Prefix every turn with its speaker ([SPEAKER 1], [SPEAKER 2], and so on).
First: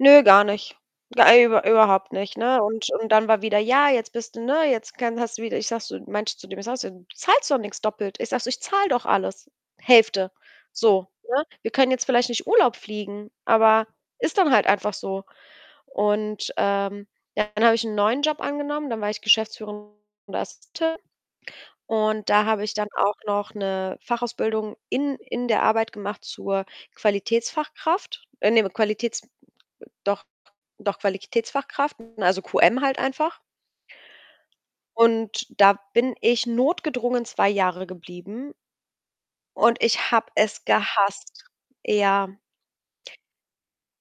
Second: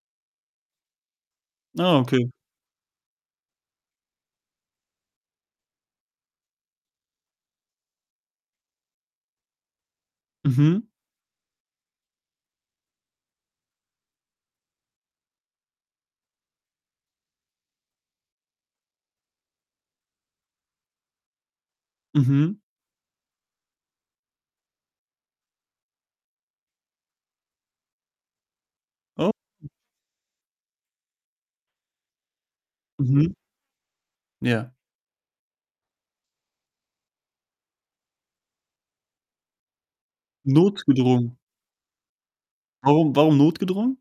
[SPEAKER 1] Nö, gar nicht. Ja, über
[SPEAKER 2] Ah,
[SPEAKER 1] überhaupt
[SPEAKER 2] okay.
[SPEAKER 1] nicht, ne, und und dann war wieder: „Ja, jetzt bist du, ne jetzt kann hast du wieder“, ich sage so meinte zu dem ich sage so: „Du zahlst doch nix doppelt.“ Ich sage so: „Ich zahle doch alles Hälfte.“
[SPEAKER 2] Mhm.
[SPEAKER 1] So, ne? Wir können jetzt vielleicht nicht Urlaub fliegen, aber ist dann halt einfach so und, ähm, ja, dann habe ich 'n neuen Job angenommen. Dann war ich geschäftsführende [unintelligible] und da
[SPEAKER 2] Mhm.
[SPEAKER 1] habe ich dann auch noch 'ne Fachausbildung in in der Arbeit gemacht zur Qualitätsfachkraft. Äh, ne, we Qualitäts
[SPEAKER 2] Oh.
[SPEAKER 1] doch doch Qualitätsfachkraft, also, QM halt
[SPEAKER 2] Mhm.
[SPEAKER 1] einfach.
[SPEAKER 2] Ja.
[SPEAKER 1] Und da bin ich notgedrungen 2 Jahre geblieben und ich habe es
[SPEAKER 2] Notgedrungen?
[SPEAKER 1] gehasst. Ja.
[SPEAKER 2] Warum warum notgedrungen?